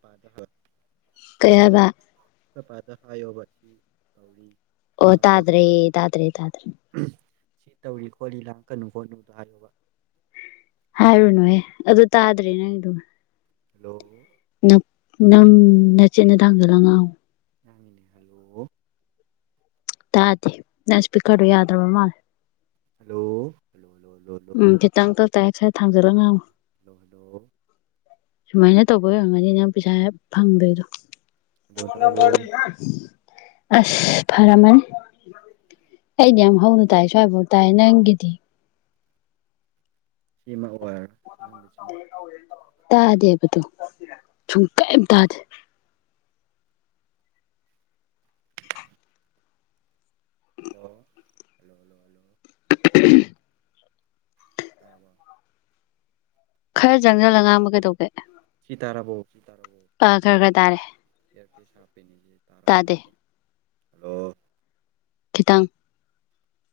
ꯄꯥꯗ ꯍ ꯀꯩ ꯍꯥꯏꯕ ꯈꯣꯏ ꯄꯥꯗ ꯍꯥꯏꯌꯣꯕ [unintelligible] ꯇꯧꯔꯤ ꯑꯣ ꯂꯥꯡꯉꯛꯀꯅꯨ ꯇꯥꯗ꯭ꯔꯦ ꯇꯥꯗ꯭ꯔꯦ ꯇꯥꯗ꯭ꯔꯦ ꯁꯤ ꯇꯧꯔꯤ ꯈꯣꯠꯂꯤ ꯂꯥꯡꯉꯛ ꯀꯅꯨ ꯈꯣꯠꯅꯨꯗꯣ ꯍꯥꯏꯌꯣꯕ ꯍꯥꯏꯔꯨꯅꯨꯍꯦ ꯑꯗꯨ ꯇꯥꯗ꯭ꯔꯦ ꯅꯪꯒꯤꯗꯨꯝ ꯍꯜꯂꯣ ꯅ ꯅꯪ ꯅꯆꯤꯟꯗ ꯇꯥꯡꯖꯜꯂ ꯉꯥꯡꯉꯣ ꯉꯤꯏꯅꯦ ꯍꯜꯂꯣ ꯇꯥꯗꯦ ꯅꯪ ꯁ꯭ꯄꯤꯀꯔꯗꯨ ꯌꯥꯗ꯭ꯔꯕ ꯃꯥꯜꯂꯦ ꯍꯜꯂꯣ ꯍꯂꯣ ꯎꯝ ꯈꯤꯇꯪꯈꯛ ꯇꯥꯏ ꯈꯔ ꯊꯥꯡꯖꯜꯂ ꯉꯥꯡꯉꯣ ꯍꯜꯂꯣ ꯍꯜꯂꯣ ꯁꯨꯃꯥꯏꯅ ꯇꯧꯕꯩ ꯑꯣꯏꯔꯝꯒꯅꯤ ꯅꯪ ꯄꯩꯁꯥ ꯌꯥꯝ ꯐꯪꯗꯣꯏꯗꯣ ꯍꯜꯂꯣ ꯇꯥꯔꯕꯣ [unintelligible] ꯑꯁ ꯐꯔꯝꯃꯅꯤ ꯑꯩꯗꯤ ꯌꯥꯝ ꯍꯧꯅ ꯇꯥꯏ ꯁ꯭ꯋꯥꯏꯐꯥꯎ ꯇꯥꯏ ꯅꯪꯒꯤꯗꯤ ꯁꯤꯃ ꯑꯣꯏꯔ [inaudible] ꯇꯥꯗꯦꯕꯗꯨ ꯁꯨꯡ ꯀꯦꯝ ꯇꯥꯗꯦ ꯍꯜꯂꯣ ꯍꯜꯂꯣ ꯍꯜꯂꯣ ꯍꯜꯂꯣ [unintelligible] ꯇꯥꯕ ꯈꯔ ꯆꯪꯅꯂ ꯉꯥꯡ ꯑꯃ ꯀꯩꯗꯧꯒꯦ ꯁꯤꯤ ꯇꯔꯥꯔꯕꯣ ꯆꯤ ꯇꯔꯥꯔꯕꯣ ꯑꯥ ꯈꯔ ꯈꯔ ꯇꯥꯔꯦ ꯑꯦꯌꯥꯔꯄꯤꯦꯁ ꯍꯥꯞꯄꯤꯅꯤꯁꯦ ꯇꯥꯔꯕ ꯇꯥꯗꯦ ꯅꯠꯇ꯭ꯔꯣ ꯍꯂꯣ ꯈꯤꯇꯥꯡ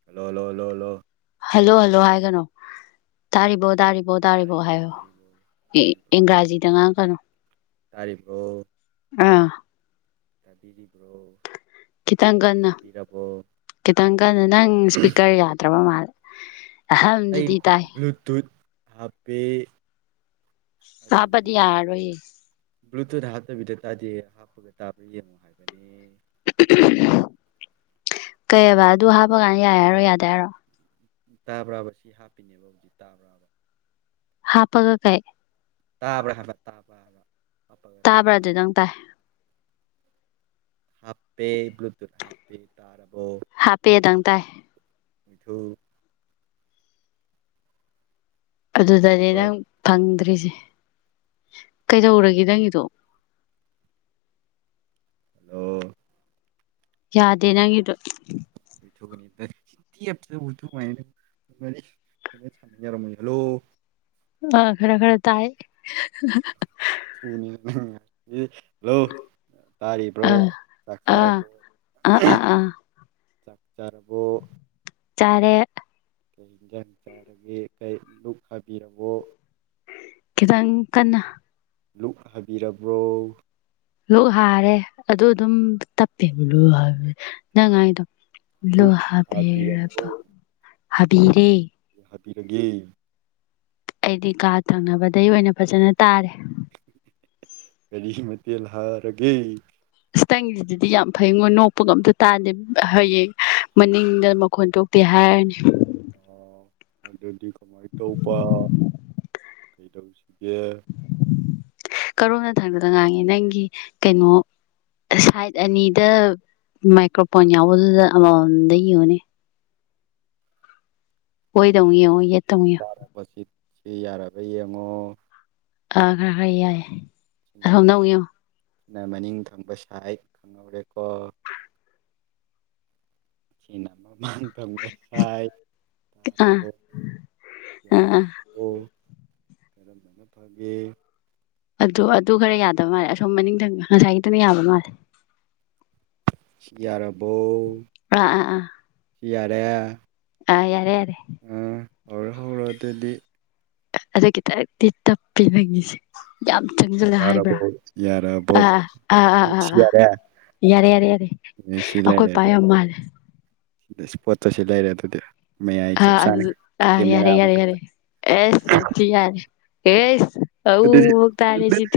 ꯍꯂꯣ ꯂꯣ ꯂꯣ ꯂꯣ ꯍꯜꯂꯣ ꯍꯜꯂꯣ ꯍꯥꯏꯒꯅꯣ ꯇꯥꯔꯤꯕꯣ ꯇꯥꯔꯤꯕ ꯇ ꯇꯥꯔꯤꯕꯣ ꯍꯥꯏꯌꯣ ꯏꯪꯒ꯭ꯔꯥꯖꯤꯗ ꯉꯥꯡꯉꯛ ꯀꯅꯨ ꯇꯥꯔꯤ ꯐꯣ ꯑꯥ ꯇꯥꯕꯤꯔꯤꯕ꯭ꯔꯣ ꯈꯤꯇꯪ ꯆꯥꯛ ꯀꯟꯅ ꯆꯥꯕꯤꯔꯕꯣ ꯈꯤꯇꯪ ꯀꯟꯅ ꯅꯪ ꯏꯁꯄꯤꯀꯔ ꯌꯥꯗ꯭ꯔꯕ ꯃꯥꯜꯂꯦ ꯑꯩ ꯑꯍꯝꯗꯨꯗꯤ ꯇꯥꯏ ꯕ꯭ꯂꯨꯇꯨꯠ ꯍꯥꯞꯄꯦ ꯑꯗꯨꯒꯤ ꯑꯕꯗꯤꯌꯥ ꯍꯥꯏꯔ ꯑꯣꯏꯏ ꯕ꯭ꯂꯨꯇꯨꯠ ꯍꯥꯞꯇꯕꯤꯗ ꯇꯥꯗꯦ ꯍꯥꯞꯄꯒ ꯇꯥꯕ ꯌꯦꯡꯉꯨ ꯍꯥꯏꯕꯅꯤ ꯀꯩꯑꯕ ꯑꯗꯨ ꯍꯥꯞꯄ ꯀꯥꯟꯗ ꯌꯥꯏ ꯍꯥꯏꯔꯣ ꯌꯥꯗꯦ ꯍꯥꯏꯔꯣ ꯇꯥꯕ꯭ꯔꯥꯕ ꯁꯤ ꯍꯥꯞꯄꯤꯅꯦꯕ ꯍꯧꯖꯤꯛ ꯇꯥꯕ꯭ꯔꯥꯕ ꯍꯥꯥ ꯄꯒ ꯀꯥꯏ ꯇꯥꯕ꯭ꯔ ꯍꯥꯏꯕ ꯇꯥꯕꯕ ꯇꯥꯕ꯭ꯔꯥ ꯑꯗꯨꯗꯪ ꯇꯥꯏ ꯍꯥꯞꯇꯦ ꯕ꯭ꯂꯨꯇꯨꯠ ꯍꯥꯞꯇꯦ ꯇꯥꯔꯕꯥ ꯍꯥꯞꯄꯦꯗꯪ ꯇꯥꯏ ꯄꯤꯨ ꯁꯤ ꯑꯗꯨꯗꯗꯤ ꯇꯥꯕ꯭ꯔꯣ ꯅꯪ ꯐꯪꯗ꯭ꯔꯤꯁꯦ ꯀꯩꯗꯧꯔꯒꯦ ꯅꯪꯒꯤꯗꯣ ꯍꯜꯂꯣ ꯌꯥꯗꯦ ꯅꯪꯗ ꯨ ꯃ ꯁ ꯃꯣꯏ ꯍꯜꯂꯣ ꯑ ꯈꯔ ꯈꯔ ꯇꯥꯏ ꯄꯨꯅ ꯍꯂꯣ ꯇꯥꯔꯤꯕ꯭ꯔꯣ ꯑꯥ ꯑꯥ ꯆꯥꯛꯆꯥꯥꯔꯔꯕꯣ ꯆꯥꯛ ꯆꯥꯔ ꯇꯥꯔꯦ ꯀꯩ ꯌꯦꯟꯁꯥꯡ ꯆꯥꯔꯒꯦ ꯀꯩ ꯂꯨꯞ ꯊꯕꯤꯔꯔꯕꯣ ꯈꯤꯇꯪ ꯀꯟꯅ ꯂꯛ ꯍꯥꯏꯕꯤꯔꯕ꯭ꯔꯣ ꯂꯣꯛ ꯍꯥꯔꯦ ꯑꯗꯨ ꯑꯗꯨꯝ ꯇꯞꯄꯦꯕ ꯅꯪ ꯍꯥꯏꯥꯏꯗꯣ ꯣ ꯂꯨꯛ ꯍꯥꯕꯔ ꯍꯥꯕꯤꯔꯕ꯭ꯔꯣ ꯍꯥꯕꯤꯔꯦ ꯄꯤꯔꯒꯦ ꯑꯩꯗꯤ ꯀꯥ ꯊꯪꯅꯕꯗꯩ ꯑꯣꯏꯅ ꯐꯖꯅ ꯇꯥꯔꯦ ꯀꯔꯤ ꯃꯊꯦꯜ ꯍꯥꯥꯔꯒꯦ ꯏꯁ ꯅꯪꯒꯤꯗꯨꯗꯤ ꯌꯥꯝ ꯐꯩꯉꯣꯏ ꯅꯣꯛꯄꯒ ꯑꯝꯇ ꯇꯥꯗꯦ ꯍꯌꯦꯡ ꯃꯅꯤꯡꯗ ꯃꯈꯣꯟ ꯊꯣꯛꯇꯦ ꯍꯥꯏꯔꯅꯤ ꯑ ꯑꯗꯨꯗꯤ ꯀꯃꯥꯏꯅ ꯇꯧꯕ ꯀꯩꯗꯧꯁꯤꯒꯦ ꯀꯔꯣꯝꯅ ꯊꯥꯡꯗꯅ ꯉꯥꯡꯉꯦ ꯅꯪꯒꯤ ꯀꯩꯅꯣ ꯁꯥꯏꯠ ꯑꯅꯤꯗ ꯃꯥꯏꯀ꯭ꯔꯣꯐꯣꯟ ꯌꯥꯎꯕꯗꯨꯗ ꯑꯃꯃꯝꯗ ꯌꯦꯡꯎꯅꯦ ꯑꯣꯏꯗ ꯑꯃꯨꯛ ꯌꯦꯡꯉꯨ ꯌꯦꯠ [unintelligible] ꯁꯤ ꯌꯥꯔꯕ ꯌꯦꯡꯉꯣ ꯑ ꯈꯔ ꯈꯔ ꯌꯥꯏ ꯁꯤꯅ ꯑꯁꯣꯝꯗ ꯃꯅꯤꯡ ꯑꯃꯨꯛ ꯌꯦꯡꯎ ꯁꯤꯅ ꯃꯅꯤꯡ ꯊꯪꯕ ꯁꯥꯏꯠ ꯈꯪꯍꯧꯔꯦꯀꯣ ꯁꯤꯅ ꯑꯃꯨꯛ ꯃꯥꯡꯊꯪꯕꯁꯥꯏ ꯑꯥ ꯇꯥꯔꯕꯣ ꯑꯥ ꯑꯥ ꯌꯥꯔꯕꯣ ꯀꯔꯝꯕꯅ ꯐꯒꯦ ꯑꯗꯨ ꯑꯗꯨ ꯈꯔ ꯌꯥꯗꯕ ꯃꯥꯜꯂꯦ ꯑꯁꯣꯝ ꯃꯅꯤꯡꯊꯪ ꯉꯁꯥꯏꯒꯤꯗꯨꯅ ꯌꯥꯕ ꯃꯥꯜꯂꯦ ꯁꯤ ꯌꯥꯔꯞ ꯑ ꯑ ꯑ ꯗꯦ ꯑ ꯌꯥꯔꯦ ꯌꯥꯔꯦ ꯍꯧꯔꯣ ꯍꯧꯔꯣ ꯑꯗꯨꯗꯤ ꯑꯗꯨ ꯈꯤꯠꯇꯪꯗꯤ ꯇꯞꯄꯤ ꯅꯪꯒꯤꯁꯤ ꯌꯥꯝ ꯆꯪꯁꯤꯜꯂ ꯌꯥꯔꯕꯣ ꯍꯥꯏꯕ꯭ꯔꯥ ꯌꯥꯔꯕꯣ ꯑ ꯑꯥ ꯑꯥ ꯑꯥ ꯑꯥ ꯁꯤ ꯑꯥ ꯌꯥꯔꯦ ꯌꯥꯔꯦ ꯌꯥꯔꯦ ꯌꯥꯔꯦ ꯑꯦ ꯁꯤ ꯑꯩꯈꯣꯏ ꯂꯩꯔꯦ ꯄꯥ ꯑꯗꯨꯗꯤ ꯌꯥꯝ ꯃꯥꯜꯂꯦ ꯁꯤꯗ ꯏꯁ ꯄꯣꯠꯆ ꯑꯁꯤ ꯂꯩꯔꯦ ꯑꯗꯨꯗꯤ ꯃꯌꯥꯏ ꯆꯞ ꯑꯥ ꯑꯗꯨ ꯆꯥꯅ ꯑꯥ ꯌꯥꯔꯦ ꯀꯦꯃꯦꯔꯥ ꯌꯥꯔꯦ ꯌꯥꯔꯦ ꯃꯊꯛꯇ ꯑꯦꯁ ꯌꯥꯝ ꯊꯤ ꯌꯥꯔꯦ ꯑꯗꯨꯗꯤ ꯑꯦꯁ ꯑꯗꯨꯗꯤ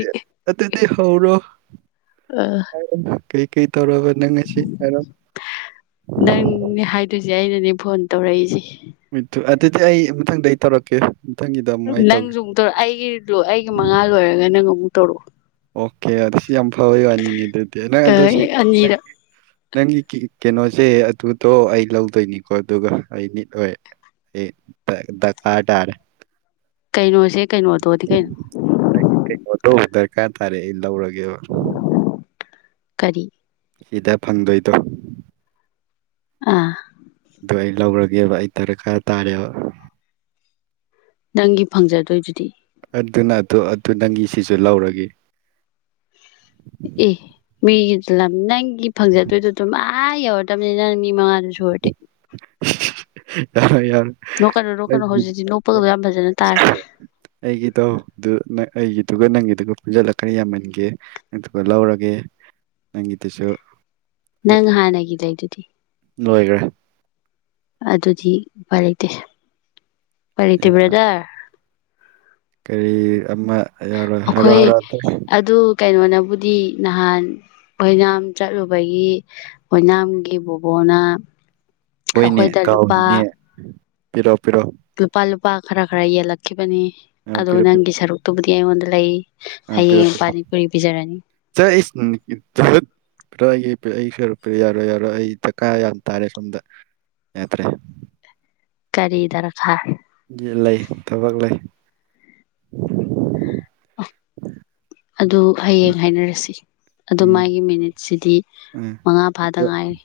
ꯑꯗꯨꯗꯤ ꯍꯧꯔꯣ ꯀꯔꯤ ꯀꯔꯤ ꯇꯧꯔꯕ ꯅꯪ ꯉꯁꯤ ꯍꯥꯏꯔꯣ ꯅꯪ ꯍꯥꯏꯗꯣꯏꯁꯦ ꯑꯩꯅꯅꯦ ꯐꯣꯟ ꯇꯧꯔꯛꯏꯁꯤ ꯑꯗꯨꯗꯤ ꯑꯩ ꯃꯊꯪꯗ ꯑꯩ ꯇꯧꯔꯛꯀꯦ ꯃꯊꯪꯒꯤꯗ ꯑꯃꯨꯛ ꯑꯩ ꯇꯧꯒꯦ ꯅꯪꯁꯨ ꯑꯃꯨꯛꯇꯧ ꯑꯩꯒꯤ ꯑꯩꯒꯤ ꯃꯉꯥ ꯂꯣꯏꯔꯒ ꯅꯪ ꯑꯃꯨꯛ ꯇꯩꯔꯛꯎ ꯑꯣꯀꯦ ꯑ ꯁꯤ ꯌꯥꯝ ꯐꯕꯩ ꯋꯥꯅꯤꯅꯦ ꯑꯗꯨꯗꯤ ꯅꯪ ꯑꯗꯣ ꯇꯧꯔꯛꯑꯣ ꯁꯤ ꯑꯅꯤꯔꯛ ꯅꯪꯒꯤ ꯀꯩꯅꯣꯁꯦ ꯑꯗꯨꯗꯣ ꯑꯩ ꯂꯧꯗꯣꯏꯅꯤꯀꯣ ꯑꯗꯨꯒ ꯑꯩ ꯅꯤꯠ ꯑꯣꯏ ꯑꯩ ꯗꯔꯀꯥꯔ ꯇꯥꯔꯦ ꯀꯩꯅꯣꯁꯦ ꯀꯩꯅꯣ ꯑꯗꯨꯗꯤ ꯀꯩꯅꯣ ꯗꯔꯀꯥ ꯇꯔꯦ ꯑꯩ ꯂꯧꯔꯒꯦ ꯒꯦꯕ ꯀꯔꯤ ꯁꯤꯗ ꯐꯪꯗꯣꯏꯗꯣ ꯑꯥ ꯑꯗꯨ ꯑꯩ ꯂꯧꯔꯒꯦꯕ ꯑꯩ ꯗꯔꯀꯥꯔ ꯇꯥꯔꯦꯕ ꯅꯪꯒꯤ ꯐꯪꯖꯗꯣꯏꯗꯨꯗꯤ ꯑꯗꯨꯅ ꯑꯗꯨ ꯑꯗꯨ ꯅꯪꯒꯤ ꯁꯤꯁꯨ ꯂꯧꯔꯒꯦ ꯏ ꯃꯤꯒꯤ ꯂꯝ ꯅꯪ ꯑꯩꯒꯤ ꯐꯪꯖꯗꯣꯏꯗꯨꯗꯨꯝ ꯃꯥ ꯑ ꯌꯧꯔꯗꯝꯃꯤ ꯅꯪ ꯃꯤ ꯃꯉꯥ ꯁꯨꯔꯗꯤ ꯌꯥꯔꯣꯏ ꯌꯥꯔꯣꯏ ꯅꯣꯛꯀꯅꯨ ꯅꯣꯛꯀꯅꯨ ꯑꯩꯒꯤ ꯍꯧꯖꯤꯛꯇꯤ ꯅꯣꯛꯄꯒ ꯌꯥꯝ ꯐꯖꯅ ꯇꯥꯔꯦ ꯑꯩꯒꯤꯗꯣ ꯑꯗꯨ ꯑꯩꯒꯤꯗꯨꯒ ꯅꯪꯒꯤꯗꯨꯒ ꯄꯨꯟꯁꯤꯜꯂ ꯈꯔ ꯌꯥꯝꯃꯟꯒꯦ ꯑꯗꯨꯒ ꯂꯧꯔꯒꯦ ꯅꯪꯒꯤꯗꯨꯁꯨ ꯑꯩ ꯅꯪ ꯍꯥꯟꯅꯒꯤ ꯂꯩꯗꯨꯗꯤ ꯂꯣꯏꯈ꯭ꯔꯦ ꯑꯗꯨꯗꯤ ꯎꯄꯥꯏ ꯂꯩꯇꯦ ꯎꯄꯥꯏ ꯂꯩꯇꯦ ꯕ꯭ꯔꯥꯗꯔ ꯀꯔꯤ ꯑꯃ ꯌꯥꯔꯣꯏ ꯍꯥꯏꯔꯣ ꯍꯥꯏꯔꯣ ꯕꯨꯗꯤ ꯅꯍꯥꯟ ꯑꯣꯏꯅꯥꯝ ꯆꯠꯂꯨꯕꯒꯤ ꯑꯣꯏꯅꯥꯝꯒꯤ ꯕꯣꯕꯣꯅ ꯍꯣꯏꯅꯦ ꯑꯩꯈꯣꯏꯗ ꯂꯨꯄꯥ ꯀꯥꯎꯏꯅꯦ ꯄꯤꯔꯞ ꯂꯨꯄꯥ ꯂꯨꯄꯥ ꯈꯔ ꯈꯔ ꯌꯦꯜꯂꯛꯈꯤꯕꯅꯤ ꯑ ꯑꯗꯣ ꯄꯤꯔꯛꯑꯣ ꯅꯪꯒꯤ ꯁꯔꯨꯛꯇꯨꯕꯨꯗꯤ ꯑꯩꯉꯣꯟꯗ ꯂꯩ ꯑ ꯄꯤꯔꯣ ꯍꯌꯦꯡ ꯄꯣꯔꯣ ꯄꯥꯅꯤ ꯄꯨꯔꯤ ꯄꯤꯖꯔꯅꯤ ꯆꯠ ꯏꯁ ꯄꯨꯔꯥ ꯑꯩ ꯑꯩ ꯁꯔꯨꯛ ꯄꯤꯔꯣ ꯌꯥꯔꯣꯏ ꯌꯥꯔꯣꯏ ꯑꯩ ꯗ꯭ꯔꯀꯥ ꯌꯥꯝ ꯇꯥꯔꯦ ꯁꯣꯝꯗ ꯌꯥꯗ꯭ꯔꯦ ꯀꯔꯤ ꯗ꯭ꯔꯀꯥ ꯂꯩ ꯊꯕꯛ ꯂꯩ [inaudible] ꯑꯗꯨ ꯍꯌꯦꯡ ꯍꯥꯏꯅꯔꯁꯤ ꯑꯗꯣ ꯎꯝ ꯃꯥꯒꯤ ꯃꯤꯅꯤꯠꯁꯤꯗꯤ ꯎꯝ ꯃꯉꯥ ꯐꯥꯗ ꯑꯗꯨ ꯉꯥꯏꯔꯤ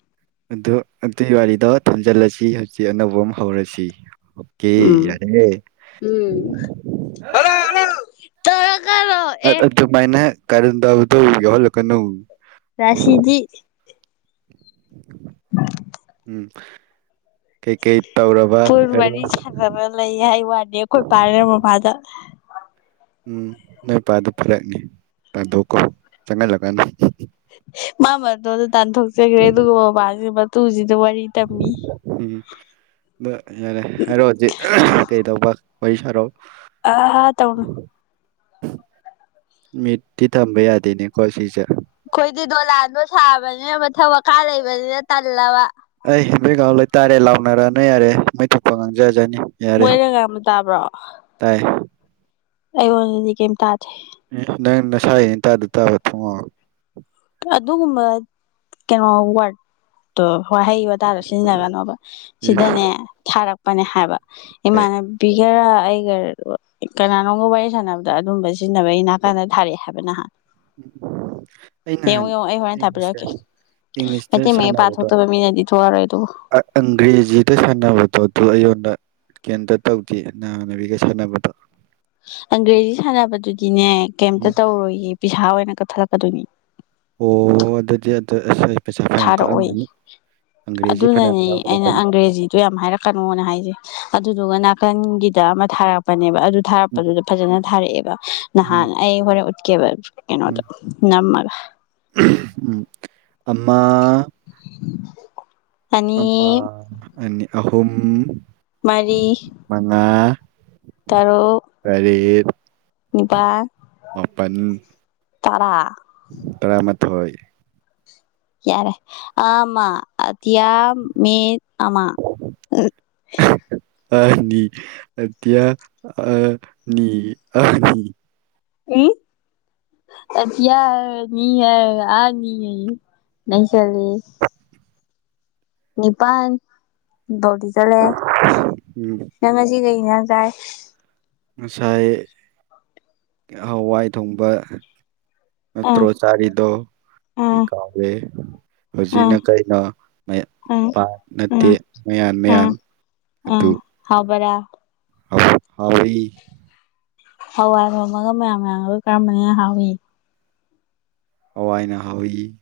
ꯑꯗꯨ ꯑꯗꯨꯒꯤ ꯋꯥꯔꯤꯗꯣ ꯊꯝꯖꯤꯜꯂꯁꯤ ꯍꯧꯖꯤꯛ ꯑꯅꯧꯕ ꯑꯃ ꯍꯧꯔꯁꯤ ꯑꯣꯀꯦ ꯎꯝ ꯌꯥꯔꯦ ꯎꯝ ꯍꯜꯂꯣ ꯍꯜꯂꯣ ꯇꯧꯔꯒꯔꯣ ꯑ ꯑꯦ ꯑꯗꯨꯃꯥꯏꯅ ꯀꯔꯟ ꯇꯥꯕꯗꯣ ꯌꯥꯎꯍꯟꯂꯛꯀꯅꯣ ꯔꯥꯁꯤꯗꯤ ꯎꯝ ꯀꯩ-ꯀꯩ ꯇꯧꯔꯕ ꯄꯨ ꯍꯥꯏꯔꯣ ꯋꯥꯔꯤ ꯁꯥꯟꯅꯔ ꯂꯩ ꯍꯥꯏ ꯋꯥꯅꯤ ꯑꯩꯈꯣꯏ ꯄꯥꯒꯥ ꯃꯃꯥꯗ ꯎꯝ ꯅꯣꯏ ꯄꯥꯗꯨ ꯐꯔꯛꯅꯤ ꯇꯥꯟꯊꯣꯛꯈꯣ ꯆꯡꯍꯜꯂꯀꯅꯨ꯫ ꯃꯥ ꯃꯗꯣꯟꯗ ꯇꯥꯟꯊꯣꯀꯆꯥꯒ꯭꯭ꯔꯦ ꯑꯗꯨꯒ ꯕꯥꯕꯥꯁꯦ ꯃꯛ ꯇꯨꯖꯤꯠ ꯎꯝ ꯑꯗ ꯌꯥꯔꯦ ꯍꯥꯏꯔꯣ ꯍꯧꯖꯤꯛ ꯀꯩꯗꯧꯕ꯫ ꯋꯥꯔꯤ ꯁꯥꯔꯣ꯫ ꯑ ꯍꯥꯥ ꯇꯧꯅꯨ꯫ ꯃꯤꯠꯇꯤ ꯇꯝꯕ ꯌꯥꯗꯦꯅꯦꯀꯣ ꯁꯤꯁꯦ꯫ ꯑꯩꯈꯣꯏꯗꯤ ꯗꯣꯂꯥꯟꯗꯣ ꯁꯥꯕꯅꯤꯅ ꯃꯊꯛ ꯃꯈꯥ ꯂꯩꯕꯅꯤꯅ ꯇꯜꯂꯦꯕ꯫ ꯑꯩ ꯕꯩꯒꯥꯎ ꯂꫭꯏꯇꯥꯔꯦ ꯂꯥꯎꯅꯔꯅꫭ ꯌꯥꯔꯦ ꯃꯩ ꯊꯣꯛꯄ ꯉꯥꯡꯖꯔ ꯃꯣꯏꯅ ꯉꯥꯡꯕ ꯇꯥꯕ꯭ꯔꯣ꯫ ꯇꯥꯏ ꯑꯩꯉꫭꯟꯗꯗꯤ ꯀꯩꯝ ꯇꯥꯗꯦ꯫ ꯑꯦ ꯅꯪ ꯅꯁꯥꯏꯟꯇꯥꯥꯗ ꯇꯥꯕ ꯊꯣꯡꯉꯥꯎ꯫ ꯑꯗꯨꯒꯨꯝꯕ ꯀꯩꯅꯣ ꯋꯥꯠꯇꯣ ꯍꯣꯏꯍꯩ ꯋꯥꯇꯥꯗꯣ ꯁꯤꯖꯤꯟꯅꯒꯅꯣꯕ ꯏꯁ ꯁꯤꯗꯅꯦ ꯊꯥꯔꯛ ꯄꯅꯦ ꯍꯥꯏꯕ ꯀꯩ ꯏꯃꯅꯕꯤꯒꯔꯥ ꯑꯩꯒ ꯀꯅꯥꯅꯣꯝꯒ ꯋꯥꯔꯤ ꯁꯥꯟꯅꯕꯗ ꯑꯗꯨꯝꯕ ꯁꯤꯖꯤꯟꯅꯕꯒꯤ ꯅꯥꯀꯥꯟꯗ ꯊꯥꯔꯛꯑꯦ ꯍꯥꯏꯕ ꯅꯍꯥꯟ꯫ [inaudible] ꯑꯩ ꯅꯍꯥꯟ ꯌꯦꯡꯉꯣ ꯌꯦꯡꯉꯣ ꯑꯩ ꯍꯣꯔꯦꯟ ꯊꯥꯕꯤꯔꯛꯀꯦ ꯏꯡꯂꯤꯁꯇ ꯃꯩꯇꯩ ꯃꯌꯦꯛ ꯁꯥꯟꯅꯕꯗꯣ ꯄꯥꯊꯣꯛꯇꯕ ꯃꯤꯅꯗꯤ ꯊꯣꯛꯑꯔꯣꯏ ꯑꯗꯨꯕꯨ ꯑꯡꯒ꯭ꯔꯦꯖꯤꯗ ꯁꯥꯟꯅꯕꯗꯣ ꯑꯗꯨ ꯑꯩꯉꯣꯟꯗ ꯀꯩꯝꯇ ꯇꯧꯗꯦ ꯅꯥꯥꯍꯥꯟ ꯅꯕꯤꯒ ꯁꯥꯟꯅꯕꯗꯣ꯫ ꯑꯡꯒ꯭ꯔꯦꯖꯤ ꯁꯥꯟꯅꯕꯗꯨꯗꯤꯅꯦ ꯀꯩꯝꯇ ꯎꯝ ꯇꯧꯔꯣꯏꯌꯦ ꯄꯩꯁꯥ ꯑꯣꯏ ꯅ ꯀꯊꯂꯀꯗꯣꯏꯅꯤ ꯑꯣ ꯑꯗꯨꯗꯤ ꯑꯗꯨꯁꯣꯏ ꯊꯥꯔꯛꯑꯣꯏ ꯑꯪꯒ꯭ꯔꯦꯖꯤ ꯐꯅꯌꯥꯝ ꯑꯗꯨꯅꯅꯤ ꯑꯩꯅ ꯌꯥꯎꯒꯗꯕꯅꯤ ꯑꯡꯒ꯭ꯔꯦꯖꯤꯗꯣ ꯌꯥꯝ ꯍꯥꯏꯔꯛꯀꯅꯣꯅ ꯍꯥꯏꯁꯦ ꯑꯗꯨꯗꯨꯒꯅ ꯀꯟꯒꯤꯗ ꯑꯃ ꯊꯥꯔꯛꯄꯅꯦꯕ ꯑꯗꯨ ꯎꯝ ꯊꯥꯔꯛꯄꯗꯨꯗ ꯐꯖꯅ ꯊꯥꯔꯛꯑꯦꯕ ꯎꯝ ꯅꯍꯥꯟ ꯑꯩ ꯍꯣꯔꯦꯟ ꯎꯠ ꯀꯦꯕ ꯎꯝ ꯀꯩꯅꯣꯗꫭ ꯅꯝꯑꯒ ꯎꯝ ꯑꯃꯥ ꯑꯃꯥ ꯑꯅꯤ ꯑꯅꯤ ꯑꯍꯨꯝ ꯃꯔꯤ ꯃꯉꯥ ꯇꯔꯨꯛ ꯅꯤꯄꯥꯜ ꯃꯥꯄꯟ ꯇꯔꯥ ꯇꯔꯥꯃ ꯊꯣꯏ ꯌꯥꯔꯦ ꯑꯃ ꯑ ꯃ ꯑꯃ ꯑꯅꯤ ꯑ ꯑꯅꯤ ꯑꯅꯤ ꯑ ꯅꯤ ꯍꯥꯏꯔꯒ ꯑ ꯅꯤ ꯍꯥꯏꯌꯦ ꯅꯩꯁꯜꯂꯤ ꯅꯤꯄꯥꯟ ꯗꯣꯗꯤ ꯆꯠꯂꯦ ꯎꯝ ꯅꯪ ꯉꯁꯤ ꯀꯩ ꯀꯩꯏꯪꯖꯥꯡ ꯆꯥꯏ ꯉꯁꯥꯏ ꯍꯋꯥꯏ ꯊꯣꯡꯕ ꯑꯥ ꯅꯠꯇ꯭ꯔꯣ ꯆꯥꯔꯤꯗꯣ ꯑꯩ ꯑꯥ ꯀꯥꯎꯔꯦ ꯑꯥ ꯍꯧꯖꯤꯛꯅ ꯀꯩꯅꯣ ꯑꯥ ꯄ ꯅꯠꯇꯦ ꯑꯥ ꯃꯌꯥꯟ ꯑꯥ ꯃꯌꯥꯟ ꯑꯗꯨ ꯑꯥ ꯍꯥꯎꯕꯔꯥ ꯍꯧꯏ ꯍꯋꯥꯏ ꯊꯣꯡꯕꯒ ꯃꯌꯥꯝ ꯃꯌꯥꯝꯒ ꯀꯔꯝꯕꯅ ꯍꯦꯟꯅ ꯍꯥꯎꯏꯤ ꯍꯋꯥꯏꯅ ꯍꯥꯎꯏ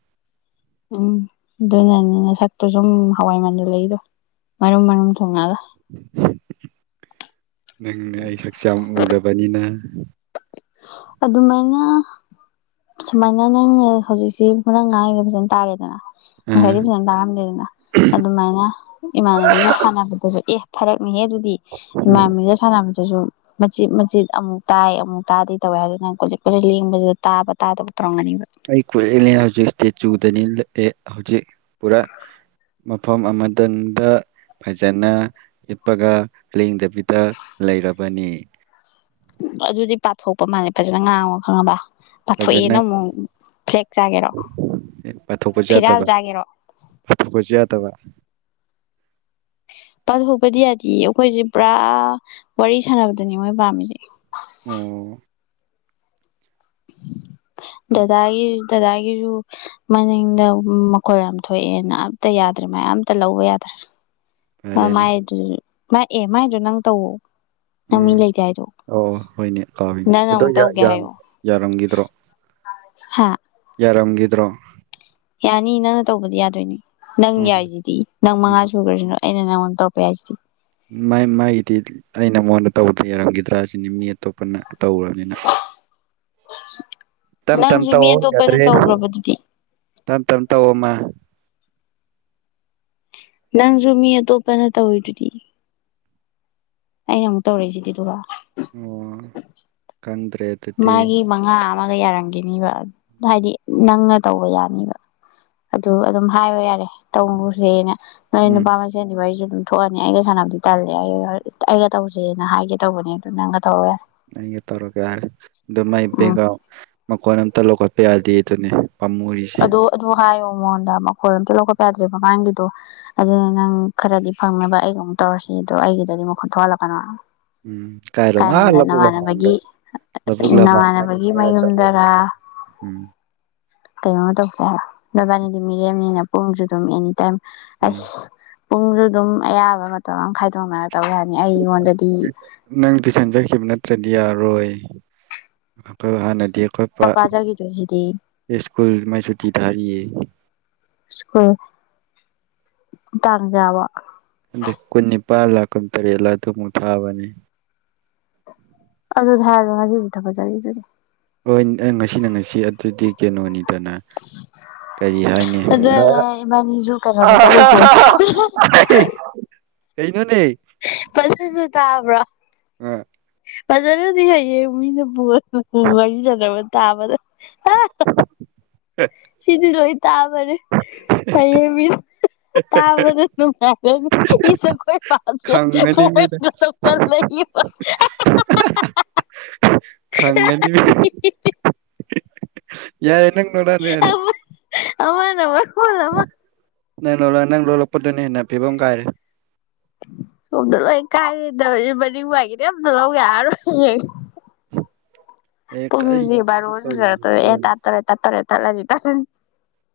ꯎꯝ ꯑꯗꯨꯅꯅꯤꯅ ꯅꯁꯛꯇꯨ ꯁꯨꯝ ꯍꯋꯥꯏꯃꯟꯖꯟꯂꯛꯏꯗꯨ ꯃꯔꯨꯝ ꯃꯔꯨꯝ ꯊꯨꯡꯉꯒ [unintelligible] ꯅꯪꯅ ꯑꯩ ꯍꯛꯆꯥꯡ ꯎꯔꯕꯅꯤꯅ ꯑꯗꯨꯃꯥꯏꯅ ꯁꯨꯃꯥꯏꯅ ꯅꯪ ꯍꯧꯖꯤꯛꯁꯤ ꯉꯥꯡꯏꯗꯨ ꯐꯖꯅ ꯇꯥꯔꯦꯗꯅ ꯑ ꯉꯁꯥꯏꯗꯤ ꯐꯖꯅ ꯇꯥꯔꯝꯗꯦꯗꯅ ꯑꯗꯨꯃꯥꯏꯅ ꯏꯃꯥꯟꯅꯕꯤꯅ ꯁꯥꯟꯅꯕꯗꯨꯁꯨ ꯑꯦ ꯐꯔꯛ ꯍꯦ ꯑꯗꯨꯗꯤ ꯎꯝ ꯏꯃꯥꯟꯕꯤꯒ ꯁꯥꯅꯕꯗ ꯑꯗꯨꯁꯨ ꯃꯆꯤꯠ ꯃꯆꯤꯠ ꯑꯃꯨꯛ ꯇꯥꯏ ꯑꯃꯨꯛ ꯇꯥꯗꯦ ꯇꯧꯋꯦ ꯑꯗꯨ ꯅꯪ ꯀꯣ ꯀꯣꯏꯂꯦꯡ ꯂꯦꯡꯕꯗꯨꯗ ꯇꯥꯕ ꯇꯥꯗꯕ ꯇꯧꯔꯝꯒꯅꯤꯕ ꯑꯩ ꯀꯣꯏꯂꯦꯡ ꯂꯦꯡꯕ ꯆꯨꯗꯅꯤ ꯍꯧꯖꯤꯛ ꯄꯨꯔꯥ ꯃꯐꯝ ꯑꯃꯗꯪꯗ ꯐꯖꯅ ꯂꯦꯞꯄꯒ ꯂꯦꯡꯗꯕꯤꯗ ꯂꯩꯔꯕꯅꯤ ꯑꯗꯨꯗꯤ ꯄꯥꯊꯣꯛꯄ ꯃꯥꯜꯂꯦ ꯐꯖꯅ ꯉꯥꯡꯉꯣ ꯈꯪꯉꯕ ꯐꯖꯅ ꯄꯥꯊꯣꯛꯑꯦꯅ ꯑꯃꯨꯛ ꯐ꯭ꯂꯦꯛ ꯆꯥꯒꯦꯔꯣ ꯄꯥꯊꯣꯛꯄꯁꯨ ꯐꯤꯔꯥꯜ ꯆꯥꯒꯦꯔꯣ ꯗꯕ ꯄꯥꯊꯣꯛꯄꯗꯤ ꯌꯥꯗꯤ ꯑꯩꯈꯣꯏꯁꯦ ꯄꯨꯔꯥ ꯋꯥꯔꯤ ꯁꯥꯟꯅꯕꯗꯅꯤ ꯃꯣꯏ ꯄꯥꯝꯃꯤꯁꯦ ꯑꯣ ꯗꯗꯥꯒꯤ ꯗꯗꯥꯒꯤꯁꯨ ꯃꯅꯤꯡꯗ ꯃꯈꯣꯜ ꯌꯥꯝ ꯊꯣꯛꯑꯦꯅ ꯑꯝꯇ ꯌꯥꯗ꯭ꯔꯦ ꯃꯌꯥꯝ ꯑꯇ ꯂꯧꯕ ꯌꯥꯗ꯭ꯔꯦ ꯑ ꯐꯔꯦꯅꯦ ꯃꯥꯏꯗꯨꯁꯨ ꯃꯥ ꯑꯦ ꯃꯥꯏꯗꯣ ꯅꯪ ꯇꯧꯑꯣ ꯎꯝ ꯑꯣ ꯍꯣꯏꯅꯦ ꯀꯎꯏꯅꯦ ꯅꯪꯅ ꯑꯗꯣ ꯑꯃꯨꯛ ꯌꯥ ꯌꯥꯔ ꯔꯝꯒꯤꯗ꯭ꯔꯣ ꯍꯥꯥ ꯌꯥꯔꯝꯒꯗ꯭ꯔꯣ ꯌꯥꯅꯤ ꯅꯪꯅ ꯇꯧꯕꯗꯤ ꯌꯥꯗꯣꯏꯅꯤ ꯅꯪ ꯎꯝ ꯌꯥꯏꯁꯤꯗꯤ ꯅꯪ ꯎꯝ ꯃꯉꯥ ꯁꯨꯈ꯭ꯔꯁꯤ ꯑꯩꯅ ꯅꯉꯣꯟ ꯇꯧꯔꯛꯄ ꯌꯥꯏꯁꯤꯗꯤ ꯃꯥꯒꯤꯗꯤ ꯑꯩꯅ ꯃꯉꯣꯟꯗ ꯇꯧꯕꯗꯤ ꯌꯥꯔꯝꯈꯤꯗ꯭ꯔꯥ ꯁꯤꯅꯤ ꯃꯤ ꯑꯇꯣꯞꯄꯅ ꯇꯧꯒꯔꯥꯃꯤꯅ ꯅꯪꯁꯨ ꯃꯤ ꯑꯇꯣꯞꯄꯅ ꯌꯥꯗ꯭ꯔꯦ ꯇꯧꯈ꯭ꯔꯕꯗꯨꯗꯤ ꯇꯞ ꯇꯞ ꯇꯧꯑꯣ ꯃꯥ ꯅꯪꯁꯨ ꯃꯤ ꯑꯇꯣꯞꯄꯅ ꯇꯧꯏꯗꯨꯗꯤ ꯑꯩꯅ ꯑꯃꯨꯛ ꯇꯧꯔꯛꯏꯁꯤꯗꯤꯗꯨꯒ ꯑꯣ ꯈꯪꯗ꯭ꯔꯦ ꯑꯗꯨꯗꯤ ꯃꯥꯒꯤ ꯃꯉꯥ ꯑꯃꯒ ꯌꯥꯔꯝꯈꯤꯅꯤꯕ ꯍꯥꯏꯗꯤ ꯅꯪꯅ ꯇꯧꯕ ꯌꯥꯅꯤꯕ ꯑꯗꯨ ꯑꯗꯨꯝ ꯍꯥꯏꯌꯣ ꯌꯥꯔꯦ ꯇꯧꯅꯨꯁꯦꯅ ꯅꯣꯏ ꯎꯝ ꯅꯨꯄꯥ ꯃꯁꯦꯟꯗꯤ ꯋꯔꯤꯖꯨ ꯑꯗꯨꯝ ꯊꯣꯛꯑꯅꯤ ꯑꯩꯒ ꯁꯥꯟꯅꯕꯗꯤ ꯇꯜꯂꯦ ꯑꯩꯒ ꯑꯩꯒ ꯇꯧꯁꯦꯅ ꯍꯥꯏꯒꯦ ꯇꯧꯕꯅꯦ ꯑꯗꯨ ꯅꯪꯒ ꯇꯧꯔꯣ ꯌꯥꯔꯦ ꯑꯩꯒꯥ ꯇꯧꯔꯒꯥ ꯑꯗꯨꯃꯥꯏ ꯎꯝ ꯕꯦꯒ ꯃꯈꯣꯟ ꯑꯝꯇ ꯂꯧꯈꯠꯄ ꯌꯥꯗꯦ ꯑꯗꯨꯅꯤ ꯄꯥꯝꯃꯨꯔꯤꯁꯦ ꯑꯗꯨ ꯑꯗꯨ ꯍꯥꯏꯌꯣ ꯃꯉꯣꯟꯗ ꯃꯈꯣꯜ ꯑꯝꯇ ꯂꯧꯈꯠꯄ ꯌꯥꯗ꯭ꯔꯦ ꯃꯃꯥꯡꯒꯤꯗꯣ ꯑꯗꯨꯅ ꯅꯪ ꯈꯔꯗꯤ ꯐꯪꯅꯕ ꯑꯩꯒ ꯑꯃꯨꯛ ꯇꯧꯔꯁꯤ ꯑꯗꯣ ꯑꯩꯒꯤꯗꯗꯤ ꯃꯈꯣꯟꯠ ꯊꯣꯛꯍꯜꯂꯛꯀꯅꯣ ꯎꯝ ꯀꯥꯏꯔꯣ ꯀꯥꯏꯔꯣꯝꯗ ꯅꯃꯥꯟꯅꯕꯒꯤ ꯅꯃꯥꯟꯅꯕꯒꯤ ꯃꯌꯨꯝꯗꯔꯥ [unintelligible] [unintelligible] ꯅꯣꯏꯕꯥꯅꯤꯗꯤ ꯃꯤꯔꯦꯝꯅꯤꯅ ꯄꯨꯡꯁꯨ ꯑꯗꯨꯝ ꯑꯦꯅꯤ ꯇꯥꯏꯝ ꯎꯝ ꯑꯁ ꯄꯨꯡꯁꯨ ꯑꯗꯨꯝ ꯑꯌꯥꯕ ꯃꯇꯝ ꯑꯃ ꯈꯥꯏꯗꯣꯛꯅꯔ ꯇꯧ ꯌꯥꯅꯤ ꯑꯩꯉꯣꯟꯗꯗꯤ ꯁꯦꯝꯖꯈꯤꯕ ꯅꯠꯇ꯭ꯔꯗꯤ ꯌꯥꯔꯣꯏ ꯑꯩꯈꯣꯏ ꯍꯥꯟꯅꯗꯤ ꯈꯣꯏꯄꯥ ꯄꯄꯥ ꯆꯠꯈꯤꯗꯣꯏꯁꯤꯗꯤ ꯁ꯭ꯀꯨꯜ ꯃꯥꯏ ꯁꯨꯇꯤ ꯊꯥꯔꯤꯌꯦ ꯁꯀ꯭ꯨꯜ ꯇꯪ ꯀꯌꯥꯕꯧ ꯑꯗ ꯀꯨꯟꯅꯤꯄꯥꯜꯂ ꯀꯨꯟꯇꯔꯦꯠꯂ ꯑꯗꯨꯃꯨꯛ ꯊꯥꯕꯅꯤ ꯑꯗꯨꯗ ꯍꯥꯏꯔꯣ ꯉꯁꯤꯗꯤ ꯊꯕꯛ [unintelligible] ꯍꯣꯏ ꯑꯥ ꯉꯁꯤꯅ ꯉꯁꯤ ꯑꯗꯨꯗꯤ ꯀꯩꯅꯣꯅꯤ ꯠꯇꯅ ꯀꯔꯤ ꯍꯥꯏꯅꯤ ꯑꯗꯨꯒ ꯏꯕꯥꯅꯤꯁꯨ ꯀꯩꯅꯣꯗ ꯆꯠꯂꯨꯁꯦ ꯀꯩꯅꯣꯅꯦ ꯄꯁꯟ ꯇꯕ꯭ꯔꯥ ꯕꯖꯔꯗꯤ ꯍꯥꯏꯌꯦ ꯎꯅ ꯄꯨ ꯎ ꯆꯗꯕ ꯇꯥꯕꯗ ꯑ ꯁꯤꯗꯤ ꯔꯣꯍꯤ ꯇꯥꯕꯅꯦ ꯍꯌꯦꯡ ꯃꯤ ꯇꯥꯕꯗ ꯅꯨꯡꯉꯥꯏꯔꯅꯤ ꯏꯁꯁꯦ ꯑꯩꯈꯣꯏ ꯄꯜꯁꯦ ꯈꯪꯉꯅꯤ ꯃꯤ ꯄꯣꯠ ꯇꯣꯛ ꯆꯂ ꯆꯉꯗꯤ ꯌꯥꯏ ꯅꯪ ꯅꯣꯔ ꯌꯥꯔ ꯑꯃ ꯅ ꯋꯥꯈꯣꯅꯃ ꯅꯪ ꯂꯣꯛ ꯅꯪ ꯂꯣꯜꯂꯛꯄꯗꯨꯅ ꯍꯦꯟꯅ ꯄꯤꯕ ꯑꯃ ꯀꯥꯏꯔꯦ ꯁꯣꯝꯗ ꯂꯣꯏ ꯀꯥꯏꯒꯦ ꯇꯧ ꯃꯅꯤꯡ ꯋꯥꯏꯈꯤꯅꯦ ꯑꯝꯇ ꯂꯧꯒꯦ ꯍꯥꯏꯔꯣꯏ ꯑꯦ ꯄꯨꯡꯁꯤ ꯀꯔꯤꯅꯣ ꯅꯪ ꯕꯔꯣꯖꯨꯡꯖꯔ ꯇ ꯑꯦ ꯇꯧꯔꯤꯁꯤꯕꯣꯅ ꯇꯥꯥꯔꯦ ꯇꯥ ꯇꯔ ꯇꯂꯕꯤ ꯄꯊ